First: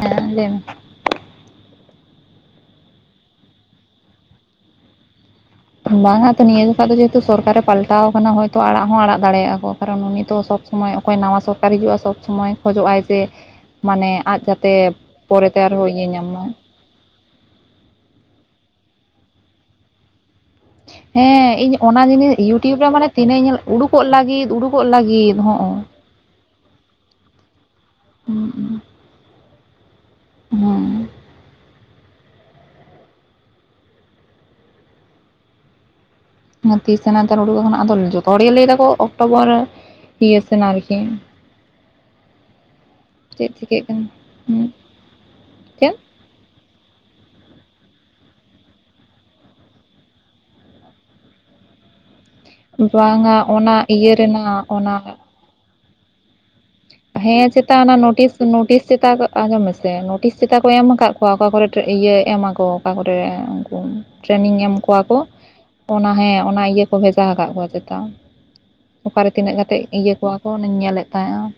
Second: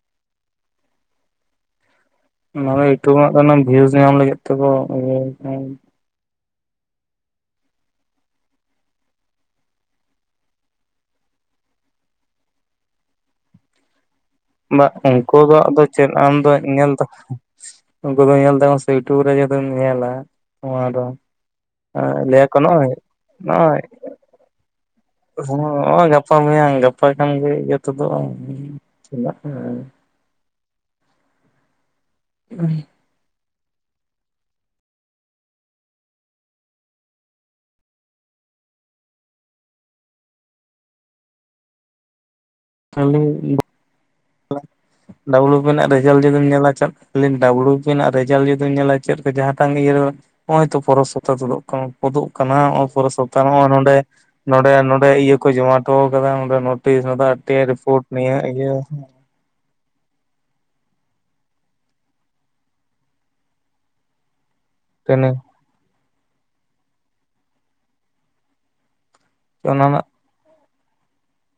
ᱦᱮᱸ ᱞᱟᱹᱭ ᱢᱮ? ᱚᱱᱟ ᱫᱚ ᱤᱭᱩᱴᱩᱵᱽ ᱨᱮᱱᱟᱜ ᱵᱷᱤᱭᱩᱥ ᱧᱟᱢ ᱞᱟᱹᱜᱤᱫ ᱛᱮᱠᱚ ᱤᱭᱟᱹ [inaudible] ᱵᱟᱝᱟ ᱛᱚ ᱱᱤᱭᱟᱹ ᱡᱚᱠᱷᱚᱱ ᱫᱚ ᱡᱮᱦᱮᱛᱩ ᱵᱟᱝ-ᱟ ᱤᱭᱟᱹ ᱡᱚᱠᱷᱚᱡ ᱫᱚ ᱥᱚᱨᱠᱟᱨᱮ ᱯᱟᱞᱴᱟᱣ ᱟᱠᱟᱱᱟ ᱦᱚᱭᱛᱳ ᱟᱲᱟᱜ ᱦᱚᱸ ᱟᱲᱟᱜ ᱫᱟᱲᱮᱭᱟᱜᱼᱟ ᱠᱚ ᱠᱟᱨᱚᱱ ᱩᱱᱤ ᱛᱚ ᱥᱚᱵ ᱥᱚᱢᱟᱭ ᱥᱚᱵᱽ ᱥᱚᱢᱚᱭ ᱚᱠᱚᱭ ᱱᱟᱣᱟ ᱥᱚᱨᱠᱟᱨ ᱦᱤᱡᱩᱜᱼᱟ ᱥᱚᱵᱽ ᱥᱚᱢᱚᱭ ᱠᱷᱚᱡᱚᱜᱼᱟᱭ ᱡᱮ ᱢᱟᱱᱮ ᱟᱫ ᱡᱟ ᱵᱟ ᱩᱱᱠᱩ ᱫᱚ ᱟᱫᱚ ᱪᱮᱫ ᱟᱢ ᱫᱚ ᱧᱮᱞ ᱛᱟᱠᱚᱼᱼ ᱩᱱᱠᱩ ᱫᱚ ᱧᱮᱞ ᱛᱟᱠᱚᱢ‌ ᱥᱮ ᱤᱭᱩᱴᱩᱵ ᱨᱮ ᱡᱮᱦᱮᱛᱩᱢ ᱧᱮᱞᱟ ᱱᱚᱣᱟ ᱫᱚ ᱦᱮᱸ ᱤᱧ ᱚᱱᱟ ᱡᱤᱱᱤᱥ ᱞᱟᱹᱭᱟᱠᱚ ᱤᱭᱩᱴᱤᱭᱩᱵᱽ ᱨᱮ ᱱᱚᱜᱼᱚᱭ ᱢᱟᱱᱮ ᱛᱤᱱᱟᱹᱜ ᱤᱧ ᱧᱮᱞ ᱩᱰᱩᱠᱚᱜ ᱞᱟᱹᱜᱤᱫ ᱩᱰᱩᱠᱚᱜ ᱞᱟᱹᱜᱤᱫ ᱦᱚᱸᱜᱼᱚ ᱦᱚᱜᱼᱚᱭ ᱜᱟᱯᱟ ᱢᱮᱭᱟᱝ ᱜᱟᱯᱟ ᱠᱷᱟᱱ ᱜᱮ ᱡᱷᱚᱛᱚ ᱛᱚᱫᱚᱜ-ᱟ [unintelligible] ᱦᱚᱸ [inaudible] ᱛᱤᱥ ᱥᱮᱱᱟᱜ ᱛᱮ ᱳᱰᱳᱜᱚᱜ ᱠᱟᱱᱟ ᱟᱫᱚ ᱡᱚᱛᱚ ᱦᱚᱲ ᱜᱮ ᱞᱟᱹᱭ ᱫᱟᱠᱚ ᱚᱠᱴᱳᱵᱚᱨ ᱤᱭᱟᱹ ᱥᱮᱱ ᱟᱨᱠᱤ [inaudible] ᱪᱮᱫ ᱪᱤᱠᱟᱹᱜ ᱠᱟᱱᱟ? ᱰᱟᱵᱞᱩ ᱵᱤ ᱯᱤ ᱨᱮᱱᱟᱜ ᱪᱮᱫ ᱨᱮᱡᱟᱞᱴ ᱡᱩᱫᱤᱢ ᱧᱮᱞᱟ ᱪᱮᱫ [unintelligible] ᱰᱟᱵᱞᱩ ᱵᱤ ᱯᱤ ᱨᱮᱱᱟᱜ ᱨᱮᱡᱟᱞ ᱡᱩᱫᱤᱧ ᱧᱮᱞ-ᱟ ᱪᱮᱫ ᱛᱮ ᱡᱟᱦᱟᱸᱴᱟᱝ ᱜᱮ ᱤᱭᱟᱹ ᱨᱮ, ᱱᱚᱜ-ᱚᱭ ᱛᱚ ᱯᱚᱨᱮᱨᱥᱚᱯᱛᱟ ᱛᱳᱫᱳᱜ ᱠᱷᱚᱱ ᱛᱳᱫᱚᱜ ᱠᱟᱱᱟ ᱱᱚᱜ ᱯᱩᱨᱟᱹ ᱵᱟᱝᱟ ᱥᱚᱯᱛᱟ ᱱᱚᱜ-ᱚᱭ ᱚᱱᱟ ᱱᱚᱸᱰᱮ ᱤᱭᱟᱹ ᱨᱮᱱᱟᱜ ᱱᱚᱸᱰᱮ ᱚᱱᱟ ᱱᱚᱸᱰᱮ ᱤᱭᱟᱹ ᱠᱚ ᱡᱚᱢᱟ ᱴᱚ ᱟᱠᱟᱫᱟ ᱚᱸᱰᱮ ᱱᱳᱴᱤᱥ ᱦᱮᱸ [unintelligible] ᱪᱮᱛᱟ ᱚᱱᱟ ᱨᱤᱯᱳᱨᱴ ᱱᱤᱭᱟᱹ ᱱᱳᱴᱤᱥ ᱤᱭᱟᱹ ᱱᱳᱴᱤᱥ ᱪᱮᱛᱟ ᱟᱸᱡᱚᱢ ᱢᱮᱥᱮ ᱱᱳᱴᱤᱥ ᱪᱤᱠᱟ ᱠᱚ ᱮᱢ ᱟᱠᱟᱫ ᱠᱚᱣᱟ ᱚᱠᱟ ᱠᱚᱨᱮ ᱴᱨᱮ ᱤᱭᱟᱹ ᱮᱢ-ᱟᱠᱚ ᱚᱠᱟ ᱠᱚᱨᱮ ᱩᱱᱠᱩ ᱴᱨᱮᱱᱤᱝ ᱮᱢ ᱠᱳ ᱠᱚᱣᱟ ᱠᱳ ᱴᱨᱮᱱᱤᱝ ᱚᱱᱟ ᱦᱮᱸ ᱚᱱᱟ ᱤᱭᱟᱹ ᱠᱚ ᱵᱷᱮᱡᱟ ᱦᱟᱠᱟᱜ ᱠᱚᱣᱟ ᱡᱟᱛᱮ ᱚᱠᱟᱨᱮ ᱛᱤᱱᱟᱹᱜ ᱠᱟᱛᱮ ᱚᱱᱟ ᱤᱭᱟᱹ ᱠᱚᱣᱟ ᱠᱚ ᱚᱱᱟᱧ ᱧᱮᱞᱮᱫ ᱛᱟᱦᱮᱸᱜᱼᱟ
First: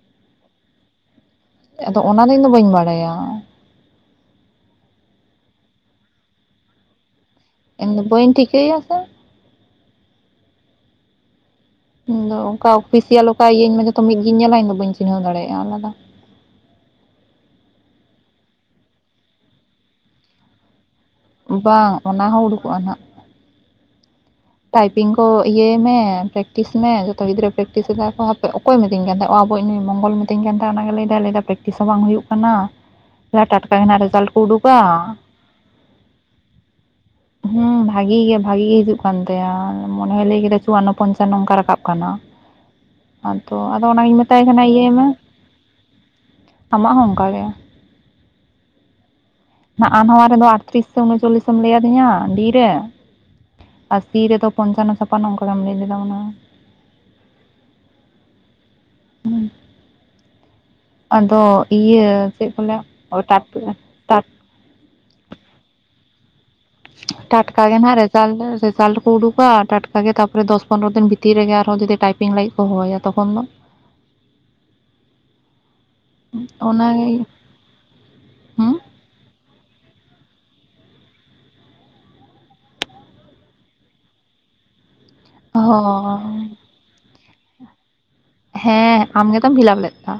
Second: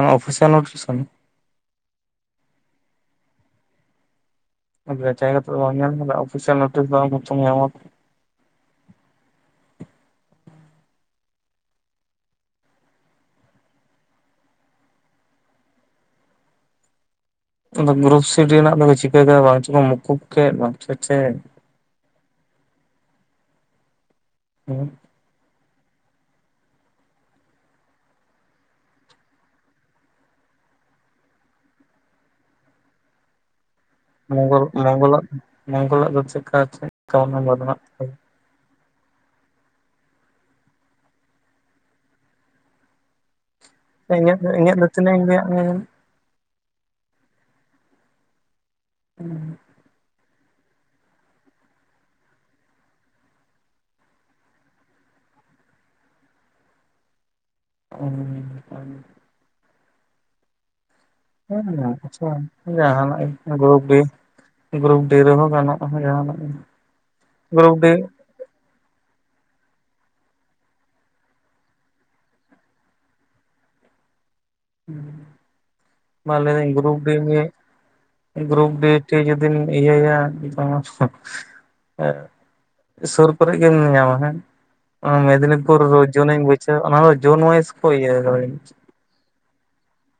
ᱚᱱᱟ ᱚᱯᱷᱤᱥᱤᱣᱟᱞ ᱱᱳᱴᱤᱥ ᱠᱟᱱᱟ? ᱟᱫᱚ ᱚᱱᱟᱫᱚ ᱤᱧᱫᱚ ᱵᱟᱹᱧ ᱵᱟᱲᱟᱭᱟ᱾ ᱡᱟᱪᱟᱭ ᱠᱟᱛᱮᱫ ᱫᱚ ᱵᱟᱢ ᱧᱮᱞ ᱟᱠᱟᱫᱟ ᱚᱯᱷᱤᱥᱤᱭᱟᱞ ᱱᱳᱴᱤᱥ ᱫᱚ ᱟᱢ ᱦᱚᱛᱚᱢ ᱧᱟᱢᱟ᱾ ᱤᱧ ᱫᱚ ᱵᱟᱹᱧ ᱴᱷᱤᱠᱟᱹᱭᱟ ᱥᱮ? ᱤᱧᱫᱚ ᱚᱱᱠᱟ ᱚᱯᱷᱤᱥᱤᱭᱟᱞ ᱚᱠᱟ ᱤᱭᱟᱹ ᱤᱧ ᱢᱟ ᱡᱚᱛᱚ ᱢᱤᱫᱜᱤᱧ ᱧᱮᱞᱟ ᱤᱧ ᱫᱚ ᱵᱟᱹᱧ ᱪᱤᱱᱦᱟᱹᱣ ᱫᱟᱲᱮᱭᱟᱜ-ᱟ ᱚᱱᱟᱫᱚ? ᱚᱱᱟ ᱜᱨᱩᱯ ᱥᱤ-ᱰᱤ ᱨᱮᱱᱟᱜ ᱫᱚᱠᱚ ᱪᱤᱠᱟᱹ ᱠᱮᱫᱟ ᱵᱟᱝ ᱪᱚ ᱠᱚ ᱢᱩᱠᱩᱵ ᱠᱮᱫ ᱵᱟᱝ ᱪᱚ ᱪᱮᱫ? ᱵᱟᱝ ᱚᱱᱟ ᱦᱚᱸ ᱩᱰᱩᱠᱚᱜ-ᱟ ᱱᱟᱦᱟᱜ᱾ ᱴᱟᱭᱯᱤᱝ ᱠᱳ ᱤᱭᱟᱹᱭ ᱢᱮ ᱯᱨᱮᱠᱴᱤᱥ ᱢᱮ ᱡᱷᱚᱛᱚ ᱜᱤᱫᱽᱨᱟᱹ ᱯᱨᱮᱠᱴᱤᱥ ᱮᱫᱟ ᱠᱚ ᱦᱟᱯᱮ ᱚᱠᱚᱭ ᱢᱤᱛᱟᱹᱧ ᱠᱟᱱ ᱛᱟᱦᱮᱸ ᱚ ᱟᱵᱚ ᱤᱡ ᱢᱚᱝᱜᱚᱞ ᱢᱩᱨ ᱢᱤᱛᱟᱹᱧ ᱠᱟᱱ ᱛᱟᱦᱮᱸᱱ ᱚᱱᱟ ᱜᱮ ᱞᱟᱹᱭᱫᱟᱭ ᱞᱟᱹᱭᱫᱟᱭ ᱯᱨᱮᱠᱴᱤᱥ ᱦᱚᱸ ᱵᱟᱝ ᱦᱩᱭᱩᱜ ᱠᱟᱱᱟ ᱴᱟᱴᱠᱟ ᱜᱮ ᱱᱟᱦᱟᱜ ᱨᱮᱡ ᱨᱮᱡᱟᱞ ᱠᱳ ᱢᱚᱝᱜᱚᱞ ᱩᱰᱩᱠ-ᱟ ᱢᱚᱝᱜᱚᱞᱟᱜ ᱢᱚᱝᱜᱚᱞᱟᱜ ᱫᱚ ᱪᱮᱫᱠᱟ ᱪᱮᱫ ᱠᱟᱣᱱᱟ ᱦᱩᱸ ᱵᱟᱱᱩᱜ ᱵᱷᱟᱜᱤ ᱜᱮ ᱵᱷᱟᱜᱤ ᱜᱮ ᱦᱤᱡᱩᱜ ᱠᱟᱱ ᱛᱟᱭᱟ ᱢᱚᱱᱮ ᱞᱟᱹᱭ ᱠᱮᱫᱟ ᱪᱩᱣᱟᱱᱱᱚ, ᱯᱚᱸᱧᱪᱟᱱᱱᱚ ᱚᱝᱠᱟ ᱨᱟᱠᱟᱵ ᱠᱟᱱᱟ᱾ ᱟᱫᱚ ᱟᱫᱚ ᱚᱱᱟᱜᱤᱧ ᱤᱧᱟᱹᱜ ᱢᱮᱛᱟᱭ ᱠᱟᱱᱟ ᱤᱧᱟᱹᱜ ᱫᱚ ᱤᱭᱟᱹᱭ ᱢᱮ, ᱛᱤᱱᱟᱹᱜ ᱤᱧ ᱞᱟᱹᱭᱟᱫ ᱢᱮᱭᱟ ᱟᱢᱟᱜ ᱦᱚᱸ ᱚᱱᱠᱟ ᱜᱮ᱾ [inaudible] ᱱᱟᱜ-ᱟ ᱱᱟᱣᱟ ᱨᱮᱫᱚ ᱟᱴᱛᱨᱤᱥ ᱥᱮ ᱩᱱᱚᱪᱚᱞᱞᱤᱥ ᱮᱢ ᱞᱟᱹᱭ ᱟᱹᱫᱤᱧᱟ ᱰᱤ ᱨᱮ᱾ ᱟᱥᱤ ᱨᱮᱫᱚ ᱯᱚᱸᱧᱪᱟᱱᱱᱚ, ᱪᱷᱟᱯᱟᱱᱱᱚ ᱚᱱᱠᱟᱜᱮᱢ ᱞᱟᱹᱭ ᱞᱮᱫᱟ ᱢᱚᱱᱮ ᱦᱚᱭ᱾ [inaudible] ᱟᱫᱚ [unintelligible] ᱟᱪᱪᱷᱟ ᱤᱭᱟᱹ ᱪᱮᱫ ᱠᱚ ᱞᱟᱹᱭᱟ ᱡᱟᱦᱟᱸᱱᱟᱜ ᱴᱟᱴ ᱜᱮ ᱜᱨᱩᱯ-ᱵᱤ᱾ ᱴᱟᱴ ᱜᱨᱩᱯ ᱰᱤ ᱨᱮᱦᱚᱸ ᱜᱟᱱᱚᱜᱼᱟ ᱡᱟᱦᱟᱸᱱᱟᱜ ᱜᱮ ᱾ ᱴᱟᱴᱠᱟ ᱜᱮ ᱱᱟᱜ ᱨᱮᱡᱟᱞᱴ ᱫᱚ [unintelligible] ᱥᱟᱞ ᱨᱮ ᱠᱚ ᱩᱰᱩᱠ-ᱟ ᱴᱟᱴᱠᱟ ᱜᱮ ᱛᱟᱯᱚᱨᱮ ᱫᱚᱥ, ᱯᱚᱱᱨᱚ ᱫᱤᱱ ᱵᱷᱤᱛᱤᱨ ᱨᱮᱜᱮ ᱟᱨᱦᱚᱸ ᱡᱩᱫᱤ ᱴᱟᱭᱯᱤᱝ ᱞᱟᱹᱜᱤᱫ ᱠᱚ ᱦᱚᱦᱚᱭᱟ ᱛᱚᱠᱷᱚᱱ ᱫᱚ? ᱵᱟᱝ ᱞᱟ. ᱭ ᱫᱟᱹᱧ ᱜᱨᱩᱯ-ᱰᱤ ᱚᱱᱟᱜᱮ ᱱᱤᱭᱮ ᱜᱨᱩᱯ ᱦᱩᱸ ᱰᱤ ᱴᱷᱤᱠ ᱡᱩᱫᱤᱢ ᱤᱭᱟᱹᱭᱟ [unintelligible] ᱮᱸ ᱥᱳᱨ ᱠᱳᱨᱮ ᱜᱮᱢ ᱧᱟᱢᱟ ᱦᱮᱸ᱾ ᱢᱮᱫᱤᱱᱤᱯᱩᱨ‌ ᱨᱳᱡᱚᱱᱤ ᱦᱚᱸ [unintelligible] ᱚᱱᱟᱫᱚ ᱡᱳᱱ ᱳᱣᱟᱤᱥ ᱠᱚ ᱤᱭᱟ. ᱟᱠᱟᱫᱟ ᱡᱟᱹᱱᱤᱡ ᱦᱮᱸ ᱟᱢ ᱜᱮᱛᱚᱢ ᱯᱷᱤᱞᱟᱯ ᱞᱮᱫᱼᱟ᱾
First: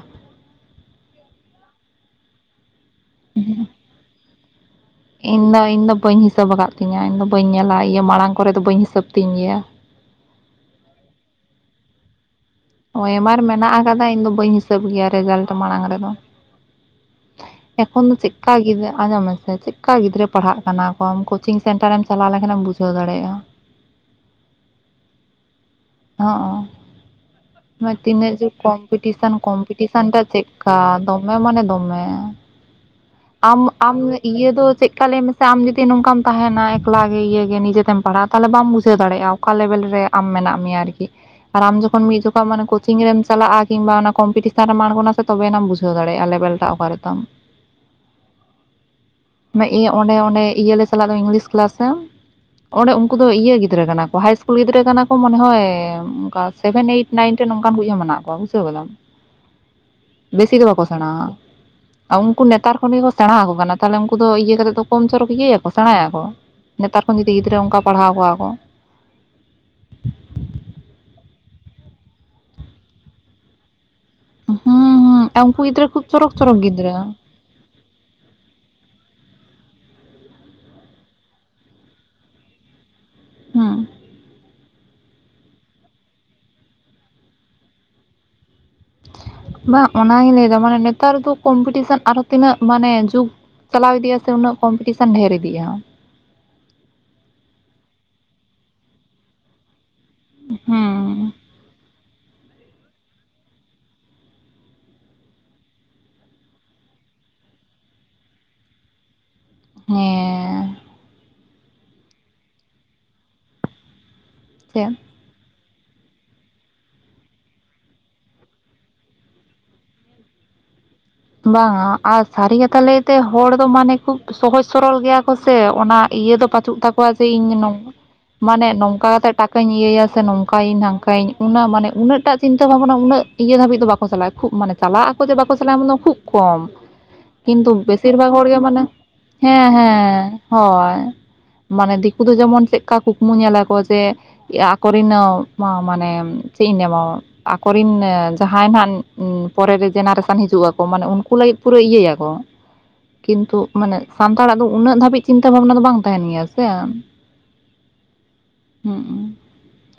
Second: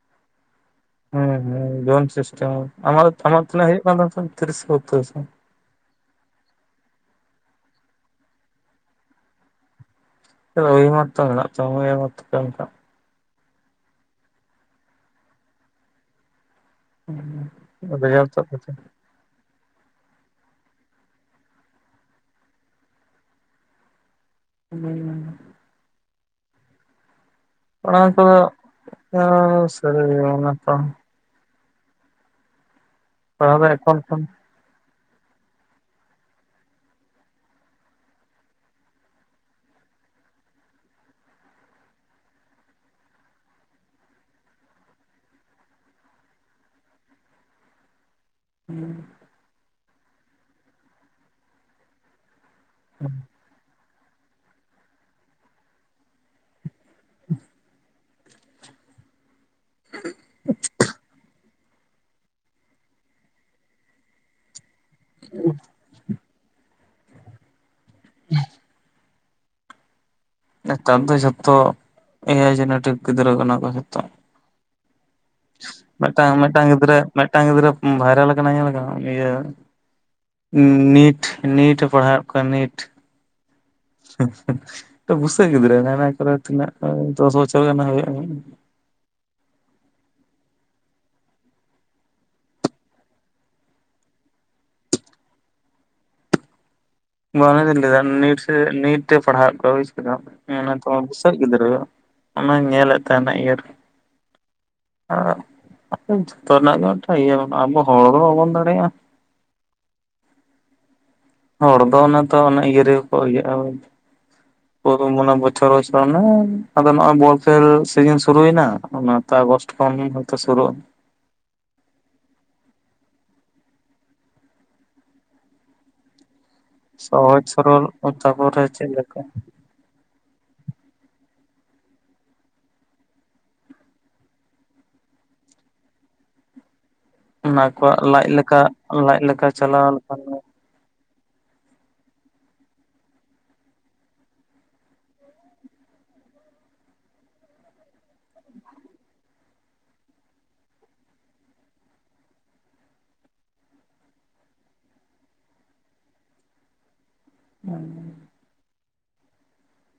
ᱦᱮᱸ ᱦᱮᱸ ᱡᱳᱱ ᱥᱤᱥᱴᱮᱢ ᱟᱢᱟᱜ ᱫᱚ ᱟᱢᱟᱜ ᱛᱤᱱᱟᱹᱜ ᱦᱩᱭᱩᱜ ᱠᱟᱱ ᱛᱟᱢ ᱛᱟᱦᱮᱸᱱ ᱛᱤᱨᱤᱥ ᱥᱮ ᱵᱚᱛᱛᱤᱨᱤ? ᱤᱧ ᱫᱚ ᱤᱧ ᱫᱚ ᱵᱟᱹᱧ ᱦᱤᱥᱟᱹᱵ ᱟᱠᱟᱫ ᱛᱤᱧᱟᱹ ᱤᱧ ᱫᱚ ᱵᱟᱹᱧ ᱧᱮᱞᱟ ᱤᱭᱟᱹ ᱢᱟᱲᱟᱝ ᱠᱚᱨᱮ ᱫᱚ ᱵᱟᱹᱧ ᱦᱤᱥᱟᱹᱵ ᱛᱤᱧ ᱜᱮᱭᱟ? ᱳᱭᱮᱢᱟᱨ ᱛᱚ ᱢᱮᱱᱟᱜ ᱛᱟᱢ ᱜᱮᱭᱟ ᱚᱱᱟ ᱛᱚᱠᱚ ᱮᱢ ᱟᱠᱟᱫ ᱢᱮᱭᱟ? ᱳᱭᱮᱢᱟᱨ ᱢᱮᱱᱟᱜ ᱟᱠᱟᱫᱟ ᱤᱧ ᱫᱚ ᱵᱟᱹᱧ ᱦᱤᱥᱟᱹᱵ ᱜᱮᱭᱟ ᱨᱮᱡᱟᱞᱴ ᱢᱟᱲᱟᱝ ᱨᱮᱫᱚ? ᱮᱠᱷᱚᱱ ᱫᱚ ᱨᱮᱡᱟᱞᱴ ᱛᱮᱫ ᱪᱮᱜᱠᱟ ᱠᱟᱛᱮ ᱠᱮᱫᱟ ᱟᱡᱚᱸᱢ ᱢᱮᱥᱮ ᱪᱮᱫ ᱚᱠᱟ ᱜᱤᱫᱽᱨᱟᱹ ᱯᱟᱲᱦᱟᱜ ᱠᱟᱱᱟ ᱠᱚ ᱠᱚᱪᱤᱝ ᱥᱮᱱᱴᱟᱨᱮᱢ ᱪᱟᱞᱟᱣ ᱞᱮᱠᱷᱟᱱᱮᱢ ᱵᱩᱡᱷᱟᱹᱣ ᱫᱟᱲᱮᱭᱟᱜ-ᱟ᱾ ᱤᱢᱟᱹᱧ ᱢᱮᱱ ᱦᱟᱸᱜ᱾ ᱦᱚᱜ-ᱚ ᱛᱤᱱᱟᱹᱜ ᱚᱱᱟ ᱛᱤᱱᱟᱹᱜ ᱠᱚᱫᱚ ᱡᱮ ᱠᱚᱢᱯᱤᱴᱤᱥᱟᱱ ᱥᱟᱹᱨᱤ ᱠᱚᱢᱯᱤᱴᱤᱥᱟᱱ ᱜᱮ ᱴᱟᱜ ᱚᱱᱟ ᱠᱚ ᱪᱮᱫᱠᱟ ᱫᱚᱢ ᱱᱮ ᱢᱟᱱᱮ ᱫᱚᱢᱮ ᱯᱟᱲᱦᱟᱣ ᱟᱢ ᱫᱚ ᱮᱠᱷᱚᱱ ᱟᱢ ᱠᱷᱚᱱ ᱤᱭᱟᱹ ᱫᱚ ᱪᱮᱫ ᱛᱟᱦᱚᱞᱮ ᱢᱮᱥᱟ ᱟᱢ ᱡᱩᱫᱤ ᱱᱚᱝᱠᱟᱢ ᱛᱟᱦᱮᱱᱟ ᱮᱠᱞᱟᱜᱮ ᱤᱭᱟᱹᱜᱮ ᱱᱤᱡᱮᱛᱮᱢ ᱯᱟᱲᱦᱟᱜᱼᱟ ᱛᱟᱦᱚᱞᱮ ᱵᱟᱢ ᱵᱩᱡᱷᱟᱹᱣ ᱫᱟᱲᱮᱭᱟᱜᱼᱟ ᱾ ᱚᱠᱟ ᱞᱮᱵᱮᱞ ᱨᱮ ᱟᱢ ᱢᱮᱱᱟᱜ ᱢᱮᱭᱟ ᱟᱨᱠᱤ? ᱟᱨ ᱟᱢ ᱡᱚᱠᱷᱚᱱ ᱢᱤᱫ ᱡᱚᱠᱷᱟᱡ ᱢᱟᱱᱮ ᱠᱚᱪᱤᱝ ᱨᱮᱢ ᱪᱟᱞᱟᱜ-ᱟ ᱠᱤᱢᱵᱟ ᱚᱱᱟ ᱠᱚᱢᱯᱤᱴᱤᱥᱟᱱ ᱨᱮᱢ ᱟᱬᱜᱚᱱᱟ ᱥᱮ ᱛᱚᱵᱮᱣᱟᱱᱤᱡ ᱮᱢ ᱵᱩᱡᱷᱟᱹᱣ ᱫᱟᱲᱮᱭᱟᱜ-ᱟ ᱞᱮᱵᱮᱞ᱾ ᱴᱟᱜ ᱚᱠᱟ ᱨᱮ ᱛᱟᱢ? ᱦᱩᱸ᱾ ᱢᱟᱱᱮ ᱤᱭᱟᱹ ᱚᱸᱰᱮ ᱚᱸᱰᱮ ᱤᱭᱟᱹ ᱞᱮ ᱪᱟᱞᱟᱜ ᱫᱚ ᱤᱝᱞᱤᱥ ᱠᱮᱞᱟᱥ ᱥᱮ ᱚᱸᱰᱮ ᱩᱱᱠᱩ ᱫᱚ ᱤᱭᱟᱹ ᱜᱤᱫᱽᱨᱟᱹ ᱠᱟᱱᱟ ᱠᱚ ᱦᱟᱭ ᱤᱥᱠᱩᱞ ᱜᱤᱫᱽᱨᱟᱹ ᱠᱟᱱᱟ ᱠᱚ ᱢᱚᱱᱮ ᱦᱚᱭ ᱚᱱᱠᱟ ᱥᱮᱵᱷᱮᱱ, ᱮᱭᱤᱴ, ᱱᱟᱭᱤᱱ, ᱴᱮᱱ ᱚᱱᱠᱟᱱ ᱠᱚᱜᱮ ᱢᱮᱱᱟᱜ ᱠᱚᱣᱟ ᱵᱩᱷᱟᱹᱣ ᱠᱮᱫᱟᱢ ᱾ ᱵᱮᱥᱤ ᱫᱚ ᱵᱟᱠᱚ ᱥᱮᱬᱟᱣ-ᱟ᱾ ᱟᱸ ᱩᱱᱠᱩ ᱱᱮᱛᱟᱨ ᱠᱷᱚᱱ ᱜᱮᱠᱚ ᱥᱮᱸᱬᱟᱣ ᱟᱠᱚ ᱠᱟᱱᱟ ᱛᱟᱦᱚᱞᱮ ᱩᱱᱠᱩ ᱫᱚ ᱤᱭᱟᱹ ᱠᱟᱛᱮ ᱫᱚ ᱠᱚᱢ ᱪᱚᱨᱚᱠ ᱤᱭᱟᱹᱭᱟᱠᱚ ᱥᱮᱬᱟᱭᱟᱠᱚ ᱱᱮᱛᱟᱨ ᱠᱷᱚᱱ ᱡᱩᱫᱤ ᱜᱤᱫᱽᱨᱟᱹ ᱚᱱᱠᱟ ᱯᱟᱲᱦᱟᱣ ᱠᱚᱣᱟ ᱠᱚ ᱾ ᱱᱮᱛᱟᱨ ᱫᱚ ᱡᱷᱚᱛᱚ, ᱮ-ᱟᱭ ᱡᱮᱱᱮᱴᱤᱠ ᱜᱤᱫᱽᱨᱟᱹ ᱠᱟᱱᱟ ᱠᱚ ᱡᱚᱛᱚ᱾ ᱦᱩᱸ ᱦᱩᱸ ᱟᱨ ᱩᱱᱠᱩ ᱜᱤᱫᱽᱨᱟᱹ ᱠᱷᱩᱵ ᱢᱤᱫᱴᱟᱝ ᱪᱚᱨᱚᱠ ᱪᱚᱨᱚᱠ ᱢᱤᱫᱴᱟᱝ ᱜᱤᱫᱽᱨᱟᱹ ᱾ ᱢᱤᱫᱴᱟᱝ ᱜᱤᱫᱽᱨᱟᱹ ᱵᱷᱟᱭᱨᱟᱞ ᱠᱟᱱᱟ ᱧᱮᱞ ᱠᱮᱫᱟᱢ ᱤᱭᱟᱹ ᱱᱤᱴ ᱱᱤᱴᱮ ᱯᱟᱲᱦᱟᱣᱮᱫ ᱠᱚᱣᱟ ᱱᱤᱴ ᱦᱩᱸ ᱵᱩᱥᱟᱹᱜ ᱜᱤᱫᱽᱨᱟᱹ ᱦᱚᱱᱟ ᱠᱚᱨᱮ ᱛᱤᱱᱟᱹᱜ ᱫᱚᱥ ᱵᱚᱪᱷᱚᱨ ᱜᱟᱱ ᱦᱩᱭᱩᱜᱼᱟ ᱾ ᱵᱟᱝ ᱚᱱᱟᱜᱤᱧ ᱞᱟᱹᱭᱫᱟ ᱢᱟᱱᱮ ᱱᱮᱛᱟᱨ ᱫᱚ ᱠᱚᱢᱯᱤᱴᱤᱥᱮᱱ ᱟᱨᱚᱷ ᱛᱤᱱᱟᱹᱜ ᱢᱟᱱᱮ ᱡᱩᱜᱽ ᱪᱟᱞᱟᱣ ᱤᱫᱤᱜᱼᱟ ᱥᱮ ᱩᱱᱟᱹᱜ ᱠᱚᱢᱯᱤᱴᱤᱥᱟᱱ ᱰᱷᱮᱨ ᱤᱫᱤᱜᱼᱟ᱾ ᱵᱟᱝ ᱚᱱᱟ ᱜᱤᱧ ᱞᱟᱹᱭᱫᱟ ᱱᱮᱴ ᱥᱮ ᱱᱤᱴ ᱛᱮ ᱯᱟᱲᱦᱟᱣᱮᱜ ᱠᱚᱣᱟ ᱦᱳᱭ ᱥᱮ᱾ ᱢᱟᱱᱮ ᱛᱚ ᱦᱩᱸ ᱵᱩᱥᱟᱹᱜ ᱜᱤᱫᱽᱨᱟᱹ ᱦᱩᱭᱩᱜᱼᱟ ᱚᱱᱟᱧ ᱧᱮᱞᱮᱫ ᱛᱟᱦᱮᱱᱟ ᱤᱭᱟᱹ ᱨᱮ ᱡᱚᱛᱚ ᱨᱮᱱᱟᱜ ᱜᱮ ᱢᱤᱫᱴᱟᱝ ᱤᱭᱟᱹ ᱢᱮᱱᱟᱜᱼᱟ ᱟᱵᱚ ᱦᱚᱲ ᱦᱚᱸ ᱵᱟᱵᱚᱱ ᱫᱟᱲᱮᱭᱟᱜᱼᱟ᱾ ᱦᱮᱸ᱾ ᱦᱚᱲ ᱫᱚ ᱚᱱᱮ ᱛᱚ ᱚᱱᱮ ᱤᱭᱟᱹ ᱨᱮᱜᱮ ᱠᱚ ᱤᱭᱟᱹᱜᱼᱟ ᱩᱱᱠᱩ ᱪᱮᱫ ᱫᱚ ᱚᱱᱟ ᱵᱷᱳᱡ᱾ ᱵᱚᱪᱷᱚᱨ ᱟᱫᱚ ᱱᱚᱜᱼᱚᱭ ᱵᱚᱞ ᱠᱷᱮᱞ ᱥᱤᱡᱤᱱ ᱥᱩᱨᱩᱭᱮᱱᱟ ᱚᱱᱟ ᱛᱮ ᱟᱜᱚᱥᱴ ᱠᱷᱚᱱ ᱦᱚᱭᱛᱚ ᱥᱩᱨᱩᱜᱼᱟ᱾ ᱵᱟᱝᱟ ᱟᱨ ᱥᱟᱹᱨᱤ ᱠᱟᱛᱷᱟ ᱞᱟᱹᱭᱛᱮ, ᱦᱚᱲ ᱫᱚ ᱢᱟᱱᱮ ᱠᱚ ᱥᱚᱦᱚᱡ ᱥᱚᱨᱚᱞ ᱜᱮᱭᱟ ᱠᱚ ᱥᱮ, ᱚᱱᱟ ᱤᱭᱟᱹ ᱫᱚ ᱯᱟᱪᱩᱜ᱾ ᱨᱟᱠᱣᱟ ᱡᱮ ᱥᱚᱦᱚᱡ ᱤᱧ ᱥᱚᱨᱚᱞ ᱛᱟᱯᱚᱨᱮ ᱢᱟᱱᱮ ᱪᱮᱫ ᱱᱚᱝᱠᱟ ᱞᱮᱠᱟ ᱠᱟᱛᱮ ᱴᱟᱠᱟ ᱚᱱᱠᱟᱧ ᱤᱭᱟᱹᱭᱟ ᱥᱮ ᱱᱚᱝᱠᱟᱭᱟ. ᱧ ᱱᱷᱟᱝᱠᱟᱭᱟᱹᱧ ᱚᱱᱟ ᱢᱟᱱᱮ ᱩᱱᱟᱹᱜ ᱴᱟᱜ ᱪᱤᱱᱛᱟᱹ ᱵᱷᱟᱵᱽᱱᱟ ᱩᱱᱟᱹᱜ ᱤᱭᱟᱹ ᱫᱷᱟᱹᱵᱤᱡ ᱫᱚ ᱵᱟᱠᱚ ᱪᱟᱞᱟᱜᱼᱟ ᱠᱷᱩᱵ ᱢᱟᱱᱮᱼᱼ ᱪᱟᱞᱟᱜ ᱟᱠᱚ ᱡᱮ ᱵᱟᱠᱚ ᱪᱟᱞᱟᱜᱼᱟ ᱢᱟᱱᱮ ᱠᱷᱩᱵ ᱠᱚᱢ᱾ ᱚᱱᱟ ᱠᱤᱱᱛᱩ ᱟᱠᱚᱣᱟᱜ ᱵᱮᱥᱤᱨ ᱞᱟᱡ ᱵᱷᱟᱜᱽ ᱦᱚᱲ ᱜᱮ ᱞᱮᱠᱟ ᱢᱟᱱᱮ ᱞᱟᱡ ᱞᱮᱠᱟ ᱦᱮᱸ ᱪᱟᱞᱟᱣ ᱞᱮᱠᱷᱟᱱ ᱦᱮᱸ ᱦᱳᱭ᱾ ᱢᱟᱱᱮ ᱫᱤᱠᱩ ᱫᱚ ᱡᱮᱢᱚᱱ ᱪᱮᱫᱠᱟ ᱠᱩᱠᱢᱩ ᱧᱮᱞᱟ ᱠᱚ ᱡᱮ ᱟᱠᱚᱨᱮᱱ ᱢᱟ ᱢᱟᱱᱮ ᱪᱮᱫ ᱤᱧ ᱞᱟᱹᱭ ᱟᱢᱟ ᱾ ᱟᱠᱚᱨᱤᱱ ᱡᱟᱦᱟᱸᱭ ᱦᱟᱸᱜ ᱯᱚᱨᱮ ᱨᱮ ᱡᱮᱱᱟᱨᱮᱥᱚᱱ ᱦᱤᱡᱩᱜ-ᱟ᱾ ᱛᱚ ᱢᱟᱱᱮ ᱩᱱᱠᱩ ᱞᱟᱹᱜᱤᱫ ᱯᱩᱨᱟᱹ ᱤᱭᱟᱹᱭᱟ ᱭᱟᱠᱚ᱾ ᱠᱤᱱᱛᱩ ᱢᱟᱱᱮ ᱥᱟᱱᱛᱟᱲᱟᱜ ᱫᱚ ᱩᱱᱟᱹᱜ ᱫᱷᱟᱹᱵᱤᱡ ᱪᱤᱱᱛᱟᱹ ᱵᱷᱟᱵᱱᱟ ᱫᱚ ᱵᱟᱝ ᱛᱟᱦᱮᱱ ᱜᱮᱭᱟ ᱥᱮ᱾ ᱦᱩᱸ᱾ ᱦᱩᱸ᱾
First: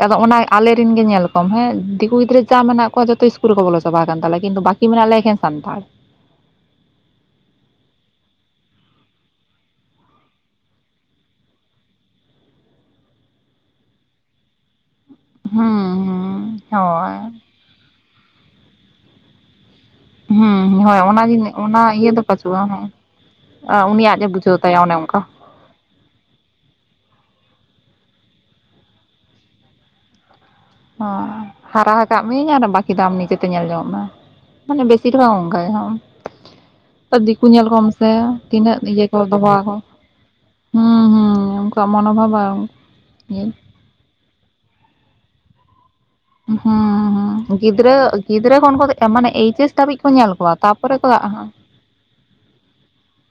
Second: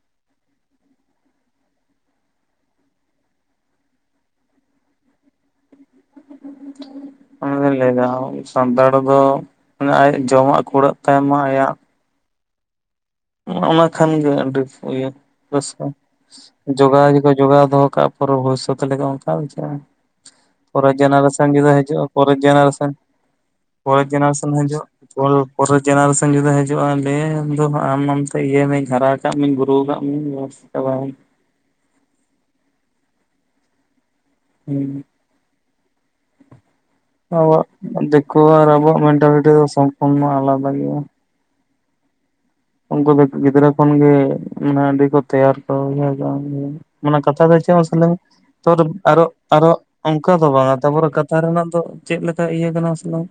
ᱟᱫᱚ ᱚᱱᱟ ᱟᱞᱮᱨᱮᱱ ᱜᱮ ᱧᱮᱞ ᱠᱚᱢ ᱦᱮ ᱫᱤᱠᱩ ᱜᱤᱫᱽᱨᱟᱹ ᱡᱟ ᱢᱮᱱᱟᱜ ᱠᱚᱣᱟ ᱡᱷᱚᱛᱚ ᱤᱥᱠᱩᱞ ᱨᱮᱠᱚ ᱵᱚᱞᱚ ᱪᱟᱵᱟ ᱟᱠᱟᱱ ᱛᱟᱞᱮᱭᱟ ᱠᱤᱱᱛᱩ ᱵᱟᱠᱤ ᱢᱮᱱᱟᱜ ᱠᱮᱭᱟ ᱟᱞᱮ ᱮᱠᱷᱮᱱ ᱥᱟᱱᱛᱟᱲ᱾ [inaudible] ᱚᱱᱮ ᱞᱟᱹᱭᱮᱫ ᱫᱚ ᱥᱟᱱᱛᱟᱲ ᱫᱚ ᱢᱟᱱᱮ ᱟᱭᱟᱜ ᱡᱚᱢᱟᱜ ᱠᱩᱲᱟᱹᱜ ᱛᱟᱭ ᱢᱟ ᱟᱭᱟᱜ᱾ ᱚᱱᱟ ᱠᱷᱟᱱ ᱜᱮ ᱟᱹᱰᱤ ᱤᱭᱟᱹ ᱨᱟᱥᱠᱟᱹ ᱦᱩᱸ ᱦᱩᱸ ᱡᱚᱜᱟᱣ ᱦᱳᱭ ᱜᱮᱠᱚ ᱡᱚᱜᱟᱣ ᱫᱚᱦᱚ ᱠᱟᱜ᱾ ᱯᱩᱨᱟᱹ ᱵᱷᱚᱵᱤᱥᱥᱚᱛ ᱞᱮᱠᱟ ᱚᱱᱠᱟ ᱵᱮᱯᱟᱨ ᱾ ᱦᱩᱸ ᱯᱚᱨᱮᱨ ᱦᱳᱭ ᱚᱱᱟ ᱡᱮᱱᱟᱨᱮᱥᱚᱱ ᱡᱤᱱᱤ ᱡᱩᱫᱤ ᱚᱱᱟ ᱦᱤᱡᱩᱜᱼᱟ ᱤᱭᱟᱹ ᱫᱚ ᱯᱚᱨᱮᱨ ᱵᱟᱹᱪᱩᱜᱼᱟ ᱦᱮᱸ ᱡᱮᱱᱟᱨᱮᱥᱚᱱ᱾ ᱯᱚᱨᱮᱨ ᱩᱱᱤᱭᱟᱜ ᱜᱮ ᱡᱮᱱᱟᱨᱮᱥᱚᱱ ᱵᱩᱡᱷᱟᱹᱣ ᱛᱟᱭᱟ ᱦᱤᱡᱩᱜ ᱚᱱᱮ ᱚᱱᱠᱟ ᱯᱚᱨᱮᱨ ᱡᱮᱱᱟᱨᱮᱥᱚᱱ ᱡᱩᱫᱤ ᱦᱤᱡᱩᱜᱼᱟ ᱞᱟᱹᱭᱟᱭ ᱩᱱᱫᱚ ᱦᱟᱜ ᱟᱢ ᱟᱢ ᱛᱮ ᱤᱭᱟᱹᱭ ᱢᱮᱧ ᱦᱟᱨᱟ ᱠᱟᱜ ᱢᱤᱧ ᱵᱩᱨᱩ ᱟᱠᱟᱫ ᱢᱤᱧ᱾ ᱪᱟᱵᱟᱭᱮᱱ ᱦᱮᱸ ᱦᱟᱨᱟ ᱟᱠᱟᱜ ᱢᱤᱭᱟᱹᱧ ᱟᱨ ᱵᱟᱠᱤ ᱫᱚ ᱟᱢ ᱱᱤᱡᱮᱛᱮ ᱧᱮᱞ ᱡᱚᱝ ᱢᱮ ᱢᱟᱱᱮ ᱵᱮᱥᱤ ᱚᱝᱠᱟ ᱜᱮ ᱦᱩᱸ᱾ ᱫᱤᱠᱩ ᱟᱵᱚᱣᱟᱜ ᱧᱮᱞ ᱠᱚᱢ ᱥᱮ ᱫᱤᱠᱩ ᱟᱨ ᱛᱤᱱᱟᱹᱜ ᱟᱵᱚᱣᱟᱜ ᱤᱭᱟᱹ ᱠᱚ ᱫᱚᱦᱚ ᱢᱮᱱᱴᱟᱞᱤᱴᱤ ᱫᱚ ᱟᱠᱚ ᱥᱚᱢᱯᱩᱨᱱᱚ ᱟᱞᱟᱫᱟ ᱜᱮᱭᱟ ᱦᱩᱸ ᱦᱩᱸ᱾ ᱫᱚ ᱢᱚᱱᱚᱵᱷᱟᱵᱟᱣ᱾ ᱩᱱᱠᱩ ᱫᱚ ᱜᱤᱫᱽᱨᱟᱹ ᱠᱷᱚᱱᱜᱮ ᱢᱟᱱᱮ ᱟᱹᱰᱤ ᱠᱚ ᱛᱮᱭᱟᱨ ᱠᱚ ᱦᱩᱭᱩᱜ-ᱟ ᱦᱩᱸ ᱢᱟᱱᱮ ᱠᱟᱛᱷᱟ ᱫᱚ ᱦᱩᱸ ᱪᱮᱫ ᱢᱟᱥᱮ ᱞᱟᱹᱭ ᱜᱤᱫᱽᱨᱟᱹ ᱢᱮ ᱜᱤᱫᱽᱨᱟᱹ ᱛᱚ ᱠᱷᱚᱱ ᱠᱚ ᱟᱨᱚ ᱢᱟᱱᱮ ᱮᱭᱤᱪ ᱟᱨᱚ ᱮᱥ ᱫᱷᱟᱹᱵᱤᱡ ᱠᱚ ᱧᱮᱞ ᱚᱱᱠᱟ ᱫᱚ ᱠᱚᱣᱟ ᱵᱟᱝᱟ ᱠᱚ ᱛᱟᱯᱚᱨᱮ ᱠᱟᱛᱷᱟ ᱨᱮᱱᱟᱜ ᱫᱚ ᱪᱮᱫ ᱞᱮᱠᱟ ᱤᱭᱟᱹ ᱠᱟᱱᱟ ᱥᱮ ᱵᱟᱝ᱾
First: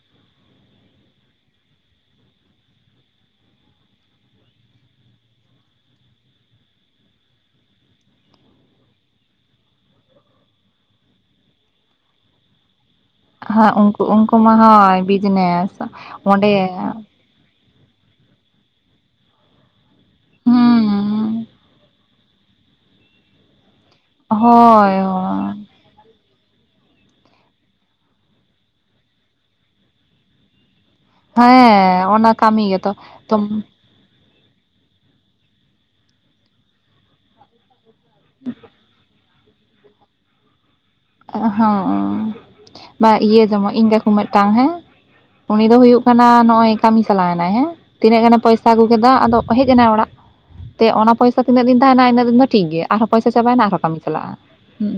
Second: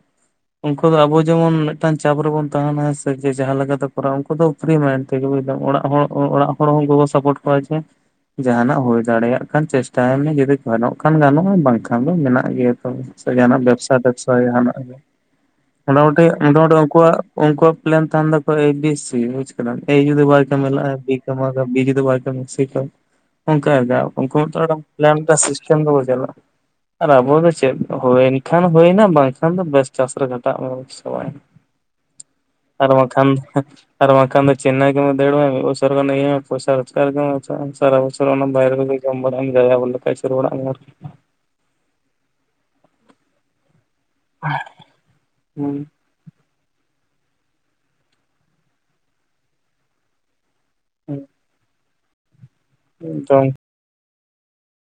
ᱩᱱᱠᱩ ᱫᱚ ᱟᱵᱚ ᱡᱮᱢᱚᱱ ᱢᱤᱫᱴᱟᱝ ᱪᱟᱯ ᱨᱮᱵᱚᱱ ᱛᱟᱦᱮᱱᱟ ᱦᱮᱸ ᱥᱮ ᱡᱟᱦᱟᱸ ᱞᱮᱠᱟ ᱫᱚ ᱩᱱᱠᱩ ᱫᱚ ᱯᱨᱤ ᱢᱟᱭᱤᱱᱰ ᱛᱮᱜᱮ ᱚᱲᱟᱜ ᱦᱚᱲ ᱚᱲᱟᱜ ᱦᱚᱲ ᱦᱚᱸ ᱥᱟᱯᱨᱴ ᱠᱚᱣᱟ ᱡᱮ ᱡᱟᱦᱱᱟᱜ ᱦᱩᱭ ᱫᱟᱲᱮᱭᱟᱜ ᱠᱟᱱ ᱪᱮᱥᱴᱟᱭ ᱢᱮ ᱡᱩᱫᱤ ᱜᱟᱱᱚᱜ ᱠᱷᱟᱱ ᱜᱟᱱᱚᱜᱼᱟ ᱵᱟᱝᱠᱷᱟᱱ ᱫᱚ ᱢᱮᱱᱟᱜ ᱜᱮᱭᱟ ᱛᱚ ᱥᱮ ᱡᱟᱦᱟᱱᱟᱜ ᱦᱮᱸ ᱵᱮᱵᱽᱥᱟ ᱩᱱᱠᱩ ᱴᱮᱵᱽᱥᱟ ᱩᱱᱠᱩ ᱢᱟ ᱡᱟᱦᱟᱱᱟᱜ ᱜᱮ ᱦᱳᱭ ᱵᱤᱡᱽᱱᱮᱥ ᱢᱳᱴᱟᱢᱩᱴᱤ ᱚᱸᱰᱮ ᱢᱴᱟᱢᱩᱴᱤ ᱩᱱᱠᱩᱣᱟᱜ᱾ ᱩᱱᱠᱩᱣᱟᱜ ᱯᱞᱮᱱ ᱛᱟᱦᱮᱱ ᱛᱟᱠᱚᱣᱟ ᱮ ᱵᱤ ᱥᱤ᱾ ᱮᱭ ᱡᱩᱫᱤ ᱵᱟᱭ ᱠᱟᱢᱤ ᱞᱟᱜ-ᱟ ᱵᱤ ᱠᱚ ᱦᱩᱸ ᱮᱢᱟ ᱫᱟ ᱵᱤ ᱡᱩᱫᱤ ᱵᱟᱭ ᱠᱟᱢᱤ ᱥᱤ ᱮᱢᱟ ᱫᱟ ᱚᱱᱠᱟ ᱟᱨᱠᱤ᱾ ᱩᱱᱠᱩ ᱦᱳᱭ [inaudible] ᱠᱷᱮᱱ ᱫᱚᱵᱚ ᱪᱟᱞᱟᱜᱼᱟ ᱟᱨ ᱟᱵᱚ ᱫᱚ ᱪᱮᱫ ᱦᱩᱭᱮᱱ ᱠᱷᱟᱱ ᱦᱩᱭᱱᱟ ᱵᱟᱝᱠᱷᱟᱱ ᱫᱚ ᱵᱮᱥ ᱪᱟᱥ ᱨᱮ᱾ ᱟᱜ [unintelligible] ᱦᱮᱸ ᱚᱱᱟ ᱠᱟᱹᱢᱤ ᱟᱨ ᱜᱮᱛᱚ ᱵᱟᱝᱠᱷᱟᱱ᱾ ᱛᱚᱢ ᱟᱨ ᱵᱟᱝᱠᱷᱟᱱ ᱫᱚ ᱪᱮᱱᱱᱟᱭ ᱠᱟᱢᱤ ᱫᱟᱹᱲ ᱢᱤᱫ ᱵᱚᱥᱚᱨ ᱜᱟᱱ ᱤᱭᱟᱹᱭ ᱢᱮ ᱯᱚᱭᱥᱟ ᱨᱳᱡᱽᱟᱨ ᱟᱜᱩᱭ ᱢᱮ᱾ ᱥᱟᱨᱟ ᱵᱚᱥᱚᱨ ᱚᱱᱟ ᱵᱟᱭᱨᱮ ᱨᱮᱜᱮ ᱡᱚᱢ ᱢᱮ ᱡᱟᱡᱟᱵᱚᱨ ᱞᱮᱠᱟ ᱟᱪᱩᱨ ᱵᱟᱲᱟᱭ ᱢᱮ ᱟᱨᱠᱤ ᱦᱚᱸ ᱵᱟ ᱤᱭᱟᱹ ᱡᱮᱢᱚᱱ ᱤᱧ ᱠᱟᱠᱩ ᱢᱤᱫᱴᱟᱝ ᱦᱮᱸ ᱩᱱᱤ ᱫᱚ ᱦᱩᱭᱩᱜ ᱠᱟᱱᱟ ᱱᱚᱜᱼᱚᱭ ᱠᱟᱹᱢᱤ ᱪᱟᱞᱟᱣ ᱮᱱᱟᱭ ᱦᱮᱸ ᱛᱤᱱᱟᱹᱜ ᱜᱟᱱᱮ ᱯᱚᱭᱥᱟ ᱟᱹᱜᱩ ᱠᱮᱫᱟ ᱟᱫᱚ ᱦᱮᱡ ᱮᱱᱟᱭ ᱚᱲᱟᱜ᱾ ᱛᱮ ᱚᱱᱟ ᱯᱚᱭᱥᱟ ᱛᱤᱱᱟᱹᱜ ᱫᱤᱱ ᱛᱟᱦᱮᱱᱟ ᱤᱱᱟᱹᱜ ᱫᱤᱱ ᱫᱚ ᱴᱷᱤᱠ ᱜᱮᱭᱟ ᱟᱨᱦᱚᱸ ᱯᱚᱭᱥᱟ ᱡᱚᱢ ᱪᱟᱵᱟᱭᱮᱱᱟ ᱟᱨᱦᱚᱸ ᱠᱟᱹᱢᱤ ᱪᱟᱞᱟᱜᱼᱟ ᱦᱩᱸ᱾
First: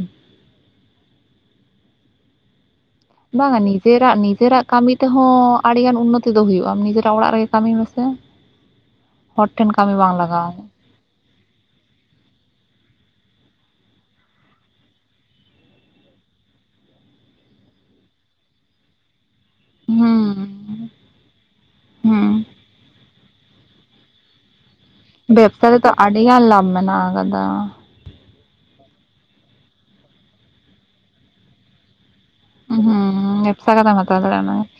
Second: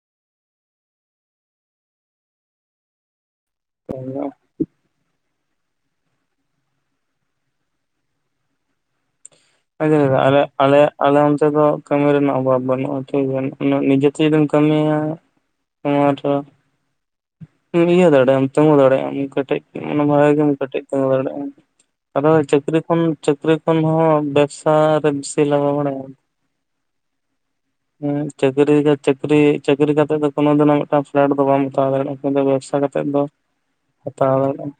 ᱵᱟᱝ-ᱟ ᱱᱤᱡᱮᱨᱟᱜ ᱱᱤᱡᱮᱨᱟᱜ᱾ ᱠᱟᱹᱢᱤ ᱛᱮᱦᱚᱸ ᱟᱹᱰᱤ ᱜᱟᱱ ᱩᱱᱱᱚᱛᱤ ᱫᱚ ᱦᱩᱭᱩᱜᱼᱟ ᱱᱤᱡᱮᱨᱟᱜ ᱚᱲᱟᱜ ᱨᱮᱜᱮ ᱠᱟᱹᱢᱤ ᱢᱮᱥᱮ᱾ ᱦᱚᱲ ᱴᱷᱮᱱ ᱠᱟᱹᱢᱤ ᱵᱟᱝ ᱞᱟᱜᱟᱣ‌ ᱟᱞᱮ ᱟᱢᱟ᱾ ᱟᱞᱮ ᱟᱞᱮ ᱚᱱᱛᱮ ᱫᱚ ᱠᱟᱹᱢᱤ ᱨᱮᱱᱟᱜ ᱚᱵᱷᱟᱵᱽ ᱵᱟᱹᱱᱩᱜᱼᱟ ᱴᱷᱤᱠ ᱜᱮᱭᱟ ᱱᱤᱡᱮᱛᱮ ᱡᱩᱫᱤᱢ ᱠᱟᱹᱢᱤᱭᱟ᱾ ᱱᱚᱣᱟ ᱫᱚ ᱤᱭᱟᱹ ᱫᱟᱲᱮᱭᱟᱜ ᱟᱢ ᱛᱮᱜᱳ ᱫᱟᱲᱮᱭᱟᱜ ᱟᱢ᱾ ᱢᱟᱱᱮ ᱵᱷᱟᱜᱮ ᱜᱮᱢ ᱠᱮᱴᱮᱡ ᱦᱩᱸ ᱛᱮᱜᱳ ᱦᱩᱸ᱾ ᱫᱟᱲᱮᱭᱟᱜᱼᱟ [inaudible] ᱪᱟᱹᱠᱨᱤ ᱠᱷᱚᱱ᱾ ᱪᱟᱹᱠᱨᱤ ᱠᱷᱚᱱ ᱦᱚᱸ ᱵᱮᱵᱽᱥᱟ᱾ ᱨᱮ ᱵᱮᱥᱤ ᱵᱮᱵᱥᱟ ᱞᱟᱜᱟᱣ ᱨᱮᱛᱚ ᱵᱟᱲᱟᱭᱟ ᱟᱹᱰᱤ ᱜᱟᱱ ᱞᱟᱵᱷ ᱢᱮᱱᱟᱜ ᱟᱠᱟᱫᱟ᱾ ᱦᱮᱸ ᱪᱟᱹᱠᱨᱤ ᱪᱟᱹᱠᱨᱤ ᱪᱟᱹᱠᱨᱤ ᱠᱟᱛᱮᱜ ᱫᱚ ᱠᱳᱱᱳ ᱫᱤᱱ ᱢᱤᱫᱴᱟᱝ ᱯᱷᱞᱮᱴ ᱫᱚ ᱵᱟᱢ ᱦᱟᱛᱟᱣ ᱫᱟᱲᱮᱭᱟᱜᱼᱟ᱾ ᱟᱫᱚ ᱵᱮᱵᱥᱟ ᱠᱟᱛᱮᱫ ᱫᱚ ᱦᱩᱸ ᱵᱮᱵᱽᱥᱟ ᱠᱟᱛᱮᱢ ᱦᱟᱛᱟᱣ ᱫᱟᱲᱮᱭᱟᱜᱼᱟ᱾ ᱫᱟᱲᱮᱼᱟᱢ᱾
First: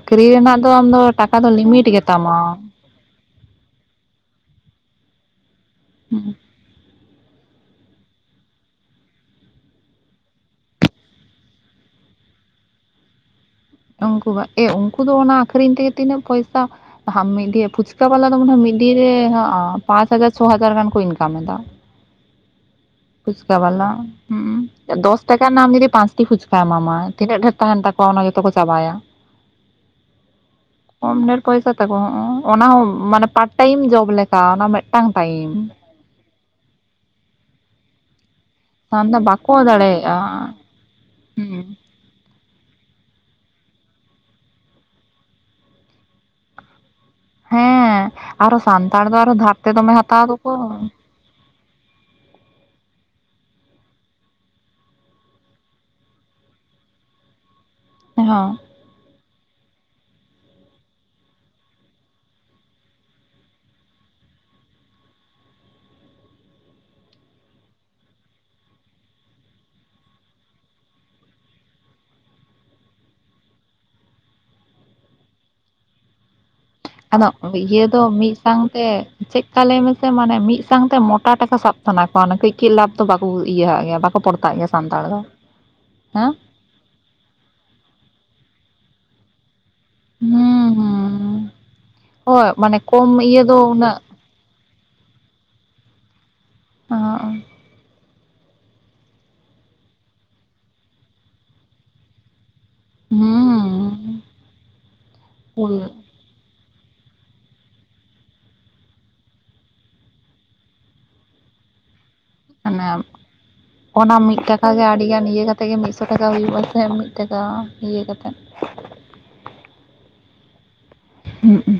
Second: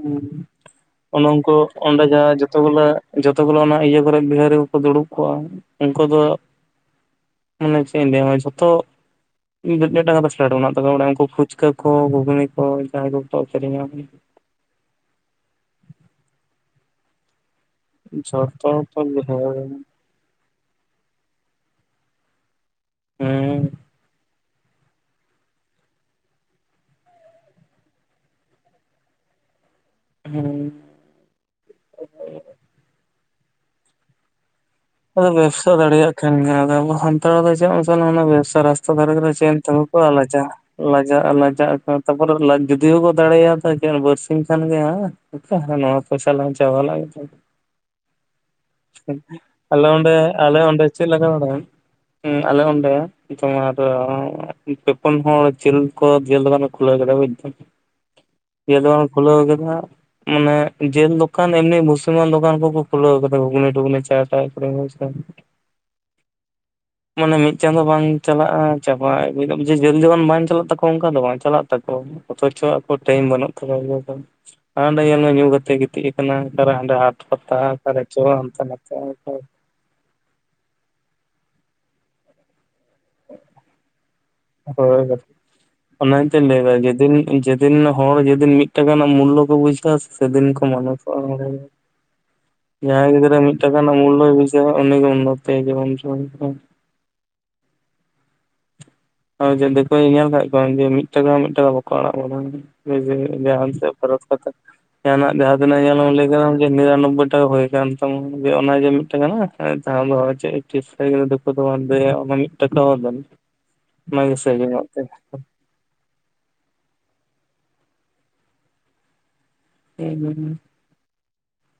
ᱦᱩ ᱨᱮᱱᱟᱜ ᱫᱚ ᱟᱢ ᱫᱚ ᱴᱟᱠᱟ ᱫᱚ ᱳᱱᱳ-ᱳᱝᱠᱳ ᱠᱳ ᱞᱤᱢᱤᱴ ᱚᱸᱰᱮ ᱜᱮᱛᱟᱢᱟ᱾ ᱡᱟᱦᱟᱸ ᱡᱚᱛᱚ ᱜᱩᱞᱳ ᱡᱚᱛᱚ ᱜᱩᱞᱳ ᱚᱱᱟ ᱤᱭᱟᱹ ᱠᱚᱨᱮ ᱵᱤᱦᱟᱹᱨᱤ ᱠᱚ ᱠᱚ ᱫᱩᱲᱩᱵ ᱠᱚᱜᱼᱟ ᱩᱝᱠᱳ ᱫᱚ ᱦᱩᱸ ᱢᱟᱱᱮ ᱪᱮᱜ ᱤᱧ ᱞᱟᱹᱭᱟ ᱡᱷᱚᱛᱚ [unintelligible] ᱠᱟᱛᱮᱫ [unintelligible] ᱢᱮᱱᱟᱜ ᱛᱟᱠᱚᱣᱟ ᱢᱟᱱᱮ ᱩᱱᱠᱩ ᱯᱷᱩᱪᱠᱟᱹ ᱠᱚ ᱜᱷᱩᱜᱱᱤ ᱠᱚ ᱡᱟᱦᱟᱸᱭ ᱫᱚ ᱠᱚ ᱟᱠᱷᱤᱧᱟ᱾ ᱩᱝᱠᱩ ᱵᱟ ᱮ ᱩᱝᱠᱩ ᱫᱚ ᱚᱱᱟ ᱟᱠᱷᱨᱤᱧ ᱛᱮᱜᱮ ᱛᱤᱱᱟᱹᱜ ᱯᱚᱭᱥᱟ ᱢᱤᱫ ᱫᱤᱭᱮ ᱯᱷᱩᱪᱼᱼ ᱯᱷᱩᱪᱠᱟᱹ ᱵᱟᱞᱟ ᱫᱚ ᱢᱚᱱᱮ ᱦᱚᱭ ᱡᱷᱚᱛᱚ ᱢᱤᱫ ᱫᱤᱱ ᱠᱚ ᱨᱮ ᱵᱤᱦᱟᱨᱤ ᱦᱚᱸᱜ-ᱚ ᱯᱟᱸᱪ ᱦᱟᱡᱟᱨ ᱪᱷᱚ ᱦᱟᱡᱟᱨ ᱜᱟᱱ ᱠᱚ ᱤᱱᱠᱟᱢ ᱮᱫᱟ᱾ ᱯᱷᱩᱪᱠᱟ ᱦᱮᱸ ᱵᱟᱞᱟ ᱦᱩᱸ [inaudible] ᱫᱚᱥ ᱴᱟᱠᱟ ᱨᱮᱱᱟᱜ ᱟᱢ ᱡᱩᱫᱤ ᱯᱟᱸᱪᱴᱤ ᱯᱷᱩᱪᱠᱟ ᱮᱢᱟ ᱢᱟᱭ ᱛᱤᱱᱟᱹᱜ ᱰᱷᱮᱨ ᱛᱟᱦᱮᱱ ᱛᱟᱠᱚᱣᱟ ᱚᱱᱟ ᱡᱚᱛᱚ ᱠᱚ ᱪᱟᱵᱟᱭᱟ᱾ ᱦᱩᱸ ᱠᱚᱢ ᱰᱷᱹᱮᱨ ᱯᱚᱭᱥᱟ ᱛᱟᱠᱚ ᱚᱱᱟ ᱦᱚᱸ ᱢᱟᱱᱮ ᱯᱟᱨᱴ ᱴᱟᱭᱤᱢ ᱡᱚᱵ ᱞᱮᱠᱟ ᱚᱱᱟ ᱢᱮᱫᱼᱼ ᱟᱫᱚ ᱵᱮᱵᱽᱥᱟ ᱫᱟᱲᱮᱭᱟᱜ ᱠᱷᱟᱱ ᱜᱮ ᱟᱫᱚ ᱟᱵᱚ ᱥᱟᱱᱛᱟᱲ ᱫᱚ ᱪᱮᱫ ᱢᱟᱥᱮ ᱱᱚᱜ ᱱᱚᱣᱟ ᱵᱮᱵᱽᱥᱟ ᱨᱟᱥ ᱛᱟ ᱟᱢ ᱫᱷᱟᱨᱮ ᱫᱚ ᱠᱚ ᱨᱮ ᱪᱮᱫ ᱵᱟᱠᱚ ᱮᱢ ᱛᱤᱸᱜᱩ ᱠᱚᱜ-ᱟ ᱫᱟᱲᱮᱭᱟᱜᱼᱟ ᱞᱟᱡᱟ ᱞᱟᱡᱟᱜᱼᱟ ᱦᱩᱸ ᱞᱟᱡᱟᱜ ᱟᱠᱚ ᱛᱟᱯᱚᱨᱮ ᱞᱟᱡ ᱡᱩᱫᱤ ᱚ-ᱠᱚ ᱫᱟᱲᱮᱭᱟ ᱛᱟ ᱠᱤ ᱟᱨ ᱵᱟᱨᱥᱤᱧ ᱠᱷᱟᱱ ᱜᱮ ᱟᱯᱮ ᱱᱚᱣᱟ ᱯᱚᱭᱥᱟ ᱞᱟᱝ ᱪᱟᱵᱟ ᱞᱮᱜᱮ᱾ ᱦᱮᱸ ᱟᱨᱚ ᱥᱟᱱᱛᱟᱲ ᱫᱚ ᱟᱨᱚ ᱫᱷᱟᱼᱼᱼ ᱟᱞᱮ ᱚᱰᱮᱸ ᱟᱞᱮ ᱚᱰᱮᱸ ᱪᱮᱫᱞᱠᱟ ᱵᱟᱲᱟᱭᱟᱢ ᱩᱸ ᱟᱞᱮ ᱚᱰᱮᱸ ᱛᱚᱢᱟᱨ ᱯᱮᱯᱩᱱ ᱦᱚᱲ ᱡᱤᱞ ᱠᱚ ᱡᱮᱞ ᱫᱚᱠᱟᱱ ᱠᱚ ᱠᱷᱩᱞᱟᱹᱣ ᱠᱟᱫᱟ ᱵᱩᱡᱽᱫᱟᱢ᱾ ᱮ ᱦᱚᱸ ᱫᱤᱭᱟᱹ ᱟᱫᱚ ᱠᱷᱩᱞᱟᱹᱣ ᱠᱟᱫᱟ ᱢᱟᱱᱮ ᱡᱮᱞ ᱫᱚᱠᱟᱱ ᱮᱢᱱᱤ ᱵᱷᱩᱥᱤᱢᱟᱞ ᱫᱚᱠᱟᱱ ᱠᱚ ᱠᱚ ᱠᱷᱩᱞᱟᱹᱣ ᱠᱟᱫᱟ ᱜᱷᱩᱜᱱᱤ ᱴᱩᱜᱽᱱᱤ ᱪᱟ [unintelligible] ᱢᱟᱱᱮ ᱢᱤᱫ ᱪᱟᱸᱫᱚ ᱵᱟᱝ ᱪᱟᱞᱟᱜᱼᱟ ᱪᱟᱵᱟᱭ ᱟᱜᱩᱭ ᱫᱟ ᱡᱮᱞ ᱡᱚᱠᱷᱚᱱ ᱵᱟᱝ ᱪᱟᱞᱟᱜ ᱛᱟᱠᱚᱣᱟ ᱚᱝᱠᱟ ᱫᱚ ᱵᱟᱝ ᱪᱟᱞᱟᱜ ᱛᱟᱠᱚᱣᱟ᱾ ᱚᱛᱷᱚᱪᱚ ᱟᱠᱚ ᱴᱟᱭᱤᱢ ᱵᱟᱹᱱᱩᱜ ᱛᱟᱠᱚᱣᱭᱟ ᱵᱩᱡᱷᱟᱹᱣ ᱠᱮᱜ-ᱟᱢ᱾ ᱟᱸᱰᱮ ᱧᱮᱞ ᱢᱮ ᱧᱩ ᱠᱟᱛᱮᱜ ᱮ ᱜᱤᱛᱤᱡ ᱠᱟᱱᱟ ᱟᱠᱟᱨᱮ ᱦᱟᱸᱰᱮ ᱦᱟᱴ ᱯᱟᱛᱟ ᱚᱠᱟᱨᱮᱪᱚ ᱦᱟᱱᱛᱮ ᱱᱟᱛᱮ᱾ ᱪᱮᱜ ᱠᱟ ᱞᱟᱹᱭ ᱢᱮᱥᱮ ᱢᱟᱱᱮ ᱢᱤᱫ ᱥᱟᱝᱛᱮ ᱢᱚᱴᱟ ᱴᱟᱠᱟ ᱥᱟᱵ ᱥᱟᱱᱟ ᱠᱚᱣᱟ ᱚᱱᱟ ᱠᱟᱹᱡ ᱠᱟᱹᱡ ᱞᱟᱵᱷ ᱫᱚ ᱵᱟᱠᱚ ᱤᱭᱟᱹᱦᱟᱜ ᱜᱮᱭᱟ, ᱵᱟᱠᱚ ᱯᱚᱲ ᱦᱳᱭ ᱦᱳᱭ᱾ ᱚᱱᱟᱜᱤᱛᱚᱧ ᱞᱟᱹᱭᱫᱟ ᱡᱮᱫᱤᱱ ᱡᱮᱫ ᱫᱤᱱ ᱦᱚᱲ ᱡᱮᱫᱤᱱ ᱢᱤᱫ ᱴᱟᱠᱟ ᱨᱮᱱᱟᱜ ᱢᱩᱞᱞᱚ ᱠᱚ ᱵᱩᱡᱷᱟᱹᱣᱟ ᱥᱮᱫᱤᱱ ᱠᱚ ᱦᱩᱸ ᱢᱟᱱᱩᱥᱟᱜ-ᱟ᱾ ᱦᱩᱸ [unintelligible] ᱦᱳᱭ᱾ ᱢᱟᱱᱮ ᱠᱚᱢ ᱡᱟᱦᱟᱸᱭ ᱜᱤᱫᱽᱨᱟᱹ ᱤᱭᱟᱹ ᱢᱤᱫ ᱫᱚ ᱴᱟᱠᱟ ᱩᱱᱟᱹᱜ ᱨᱮᱱᱟᱜ ᱢᱩᱞᱞᱚᱭ ᱵᱩᱡᱷᱟᱹᱣᱟ ᱩᱱᱤᱜᱮ ᱩᱱᱱᱚᱛᱤᱭᱟ ᱡᱤᱵᱚᱱ [unintelligible] ᱚ ᱚᱸ᱾ ᱟᱣ ᱡᱮ ᱫᱤᱠᱩ ᱧᱮᱞ ᱠᱟᱜ ᱠᱚᱣᱟᱮ ᱡᱮ ᱢᱤᱫ ᱴᱟᱠᱟ ᱦᱚᱸ ᱢᱤᱫ ᱴᱟᱠᱟ ᱵᱟᱠᱚ ᱟᱲᱟᱜ ᱵᱟᱲᱟᱮᱟᱢᱟ᱾ ᱡᱮ ᱡᱮ ᱦᱩᱸ ᱡᱟᱦᱟᱱ ᱥᱮᱫ ᱯᱚᱨᱚᱵᱽ ᱯᱟᱛᱟ ᱡᱟᱦᱟᱱᱟᱜ ᱡᱟᱦᱟᱸ ᱛᱤᱱᱟᱹᱜ ᱢᱟᱱᱮ ᱧᱮᱞᱮᱢ ᱞᱟᱹᱭ ᱠᱟᱫᱟᱢ ᱡᱮ ᱱᱤᱨᱟᱱᱚᱵᱵᱳᱭ ᱴᱟᱠᱟ ᱦᱩᱭ ᱠᱟᱱ ᱛᱟᱢᱟ ᱡᱮ ᱚᱱᱟ ᱡᱮ ᱢᱤᱫ ᱴᱟᱠᱟ ᱢᱮᱱᱟᱜ-ᱟ᱾ [unintelligible] ᱪᱤᱯᱥᱟᱭ [unintelligible] ᱫᱤᱠᱩ ᱫᱚ ᱵᱟᱝ ᱫᱮ ᱚᱵᱟ ᱢᱤᱫ ᱴᱟᱠᱟ ᱦᱚᱸ ᱚᱱᱟ ᱫᱮᱱ᱾ ᱚᱱᱟ ᱢᱤᱫ ᱴᱟᱠᱟ ᱜᱮ ᱟᱹᱰᱤᱜᱟᱱ ᱤᱭᱟᱹ ᱠᱟᱛ ᱛᱮᱜᱮ ᱢᱤᱫᱥᱚ ᱴᱟᱠᱟ ᱦᱩᱭᱩᱜᱼᱟᱥᱮ ᱢᱤᱫ ᱴᱟᱠᱟ ᱤᱭᱟᱹ ᱠᱟᱛᱮᱫ᱾ [unintelligible] ᱦᱩᱸᱜ ᱩᱸ᱾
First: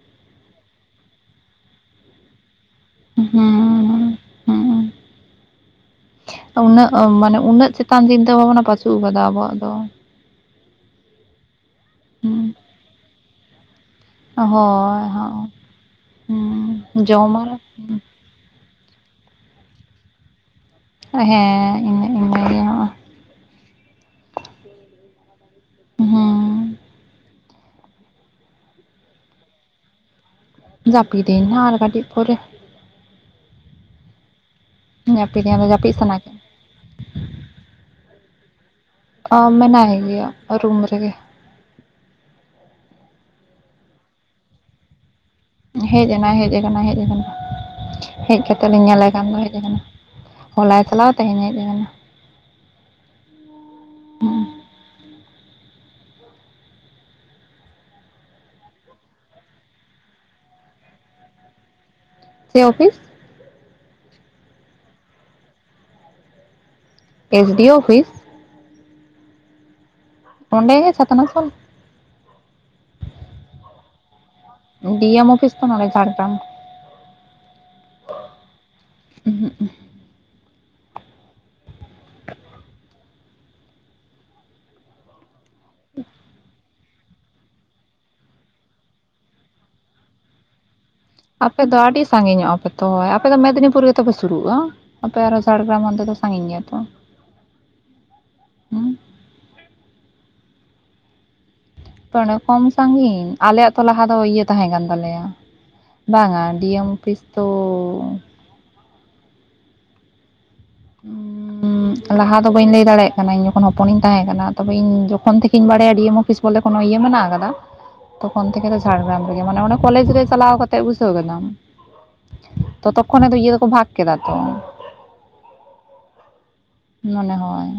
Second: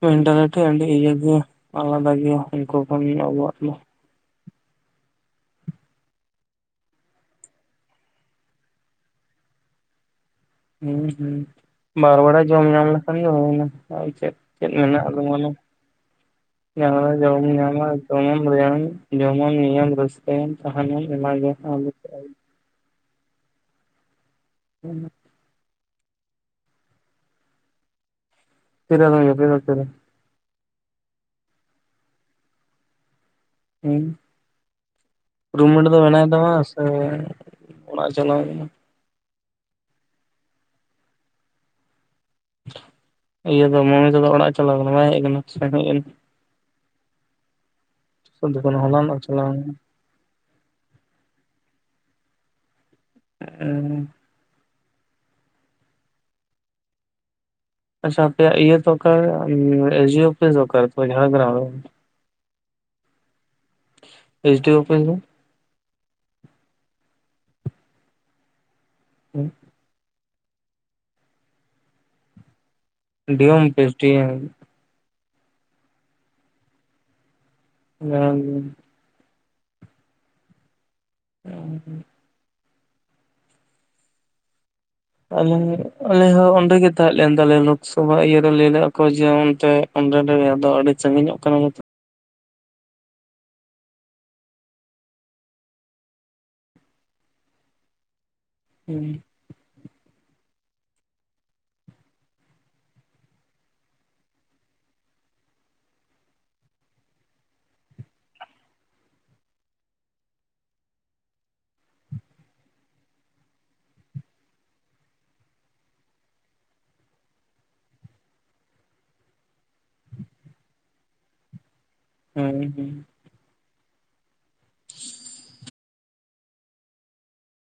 ᱢᱮᱱᱴᱟᱞᱤᱴᱤ ᱟᱹᱰᱤ ᱤᱭᱟᱹ ᱜᱮᱭᱟ ᱟᱞᱟᱫ ᱜᱮᱭᱟ ᱩᱱᱠᱩ ᱠᱷᱚᱱ ᱟᱵᱚᱣᱟᱜ ᱫᱚ᱾ ᱦᱩᱸ ᱦᱩᱸ [inaudible] ᱩᱱᱟᱹᱜ ᱢᱟᱱᱮ ᱩᱱᱟᱹᱜ ᱪᱮᱛᱟᱱ ᱪᱤᱱᱛᱟᱹ ᱵᱷᱟᱵᱱᱟ ᱯᱟᱪᱩᱜ ᱟᱠᱟᱫᱟ ᱟᱵᱚᱣᱟᱜ ᱫᱚ᱾ ᱦᱩᱸ ᱦᱩᱸ ᱵᱟᱨ ᱵᱟᱲᱟ ᱡᱚᱢ ᱧᱟᱢ ᱞᱮᱠᱷᱟᱱ ᱜᱮ ᱦᱩᱭᱱᱟ᱾ ᱟᱨ ᱪᱮᱫ ᱪᱮᱫ ᱢᱮᱱᱟᱜ ᱦᱳᱭ ᱟ ᱟᱫᱚ ᱢᱟ ᱦᱳᱭ ᱞᱟᱹᱭ ᱢᱮ᱾ ᱡᱟᱦᱟᱞᱮᱠᱟ ᱡᱚᱢᱮᱢ ᱡᱚᱢᱟᱜ ᱧᱟᱢᱟ [unintelligible] ᱡᱚᱢᱟᱢ, ᱧᱩᱭᱟᱢ, ᱨᱟᱹᱥᱠᱟᱹᱭᱟᱢ, ᱛᱟᱦᱮᱱᱟᱢ ᱚᱱᱟᱜᱮ ᱦᱮᱸ [unintelligible] ᱤᱱᱟᱹ ᱤᱱᱟᱹᱜᱮ ᱦᱚᱸᱜᱼᱚᱭ [unintelligible] ᱦᱩᱸ᱾ ᱛᱤᱨᱮ ᱟᱫᱚᱢ ᱡᱟᱯᱤᱫᱟ, ᱛᱤᱨᱮ? ᱡᱟᱯᱤᱫᱤᱧ ᱱᱟᱦᱟᱜ ᱟᱨ ᱠᱟᱹᱴᱤᱡ ᱯᱚᱨᱮ᱾ ᱦᱩᱸ᱾ ᱡᱟᱹᱯᱤᱫᱟᱹᱧ ᱨᱩᱢ ᱟᱫᱚ ᱢᱮᱴ ᱡᱟᱹᱯᱤᱫ ᱫᱚ ᱥᱟᱱᱟ ᱢᱮᱱᱟᱭ ᱠᱮᱫ ᱛᱟᱢᱟᱥ ᱥᱮ ᱚᱲᱟᱜ-ᱮ ᱪᱟᱞᱟᱣ ᱠᱟᱱᱟ? ᱚ ᱢᱮᱱᱟᱭ ᱜᱮᱭᱟ ᱨᱩᱢ ᱨᱮᱜᱮ᱾ ᱤᱭᱟᱹ ᱫᱚ ᱢᱚᱱᱤᱠᱟ ᱫᱚ ᱚᱲᱟᱜ-ᱮ ᱪᱟᱞᱟᱣ ᱠᱟᱱᱟ, ᱵᱟᱭ ᱦᱮᱡ ᱠᱟᱱᱟ? ᱥᱮ ᱮᱱ ᱦᱮᱡ ᱮᱱᱟᱭ, ᱦᱮᱡ ᱠᱟᱱᱟᱭ, ᱦᱮᱡ ᱠᱟᱱᱟ᱾ ᱦᱮᱡ ᱠᱟᱛᱮ ᱫᱚᱠᱟᱱ ᱞᱮ ᱧᱮᱞᱮ ᱦᱚᱞᱟᱱᱚᱜ ᱠᱟᱱ ᱫᱚ ᱪᱟᱞᱟᱣ ᱦᱮᱡ ᱠᱟᱱᱟ᱾ ᱦᱚᱞᱟᱭ ᱛᱟᱞᱟᱣ ᱛᱮᱦᱮᱧᱮ ᱦᱮᱡ ᱟᱠᱟᱱᱟ᱾ ᱦᱮᱸᱜ ᱚ᱾ [inaudible] ᱟᱪᱪᱷᱟ ᱟᱯᱮᱭᱟᱜ ᱤᱭᱟᱹ ᱫᱚ ᱚᱠᱟ ᱩᱸ ᱮᱥ ᱮᱡᱤᱭᱳ ᱚᱯᱷᱤᱥ ᱫᱚ ᱚᱠᱟᱨᱮ ᱛᱚᱵᱮ ᱡᱷᱟᱲᱮᱜᱽᱜᱽᱨᱟᱢ ᱨᱮ ᱵᱟᱝ? ᱪᱮᱫ office? S D O office ᱫᱚ? S D O office? ᱦᱩᱸ᱾ ᱱᱚᱸᱰᱮ ᱜᱮ ᱪᱷᱟᱛᱱᱟᱥᱳᱞ᱾ ᱰᱤᱭᱚᱢ office D M. D M office ᱫᱚ ᱱᱚᱸᱰᱮ ᱡᱷᱟᱲᱜᱨᱟᱢ᱾ [unintelligible] ᱩᱸ ᱦᱩᱜ-ᱩᱸ᱾ [unintelligible] ᱟᱹᱞᱤᱝ ᱟᱞᱮ ᱦᱚᱸ ᱚᱸᱰᱮᱜᱮ ᱛᱟᱦᱮᱸᱫ ᱞᱮᱱ ᱛᱟᱞᱮᱭᱟ ᱞᱳᱠᱥᱚᱵᱷᱟ ᱤᱭᱟᱹ ᱨᱮ ᱞᱟᱹᱭ [inaudible] [unintelligible] ᱟᱫᱚ ᱟᱹᱰᱤ ᱥᱟᱺᱜᱤᱧᱚᱜ ᱠᱟᱱᱟ ᱟᱯᱮ ᱫᱚ ᱟᱰᱤ ᱥᱟᱸᱜᱤᱧᱚᱜᱼᱟ ᱯᱮ ᱛᱚ ᱟᱯᱮᱫᱚ ᱢᱮᱫᱽᱱᱤᱯᱩᱨ ᱜᱮᱛᱚᱯᱮ ᱥᱩᱨᱩᱜᱼᱟ, ᱟᱯᱮ ᱟᱨᱦᱚᱸ ᱡᱷᱟᱲᱜᱮᱨᱟᱢ ᱚᱱᱛᱮ ᱫᱚ ᱥᱟᱸᱜᱤᱧ ᱜᱮᱭᱟ ᱛᱚ ᱾ ᱦᱩᱸ ᱾ ᱛᱚ ᱚᱱᱟ ᱠᱚᱢ ᱥᱟᱸᱜᱤᱧ ᱟᱞᱮ ᱟᱛᱩ ᱞᱟᱦᱟ ᱫᱚ ᱤᱭᱟᱹ ᱛᱟᱦᱮᱸ ᱠᱟᱱ ᱛᱟᱞᱮᱭᱟ ᱵᱟᱝᱟ ᱰᱤ ᱮᱢ ᱚᱯᱷᱤᱥ ᱛᱚᱻ [unintelligible] ᱩᱸ ᱞᱟᱦᱟ ᱫᱚ ᱵᱟᱹᱧ ᱞᱟᱹᱭ ᱫᱟᱲᱮᱭᱟᱜ ᱠᱟᱱᱟ ᱤᱧ ᱡᱚᱠᱷᱚᱱ ᱦᱚᱯᱚᱱᱤᱧ ᱛᱟᱦᱮᱸ ᱠᱟᱱᱟ ᱛᱚᱵᱮ ᱤᱧ ᱡᱚᱠᱷᱚᱱ ᱛᱷᱮᱠᱮᱧ ᱵᱟᱲᱟᱭᱟ ᱰᱤ ᱮᱢ ᱚᱯᱷᱤᱥ ᱚᱱᱰᱮ ᱠᱳᱱᱳ ᱤᱭᱟᱹ ᱢᱮᱱᱟᱜ ᱟᱠᱟᱫᱟ ᱛᱚᱠᱷᱚᱱ ᱛᱷᱮᱠᱮ ᱛᱚ ᱡᱷᱟᱲᱜᱮᱨᱟᱢ ᱨᱮᱜᱮ ᱢᱟᱱᱮ ᱚᱱᱮ ᱠᱚᱞᱮᱡ ᱨᱮ ᱪᱟᱞᱟᱣ ᱠᱟᱛᱮᱜ ᱵᱩᱥᱟᱹᱣ ᱠᱮᱫᱟᱢ ᱦᱮᱸ ᱛᱚᱛᱚ ᱠᱷᱚᱱᱮ ᱫᱚ ᱤᱭᱟᱹ ᱠᱚ ᱵᱷᱟᱜᱽ ᱠᱮᱫᱟ ᱛᱚ ᱾ ᱢᱚᱱᱮ ᱦᱚᱭ ᱾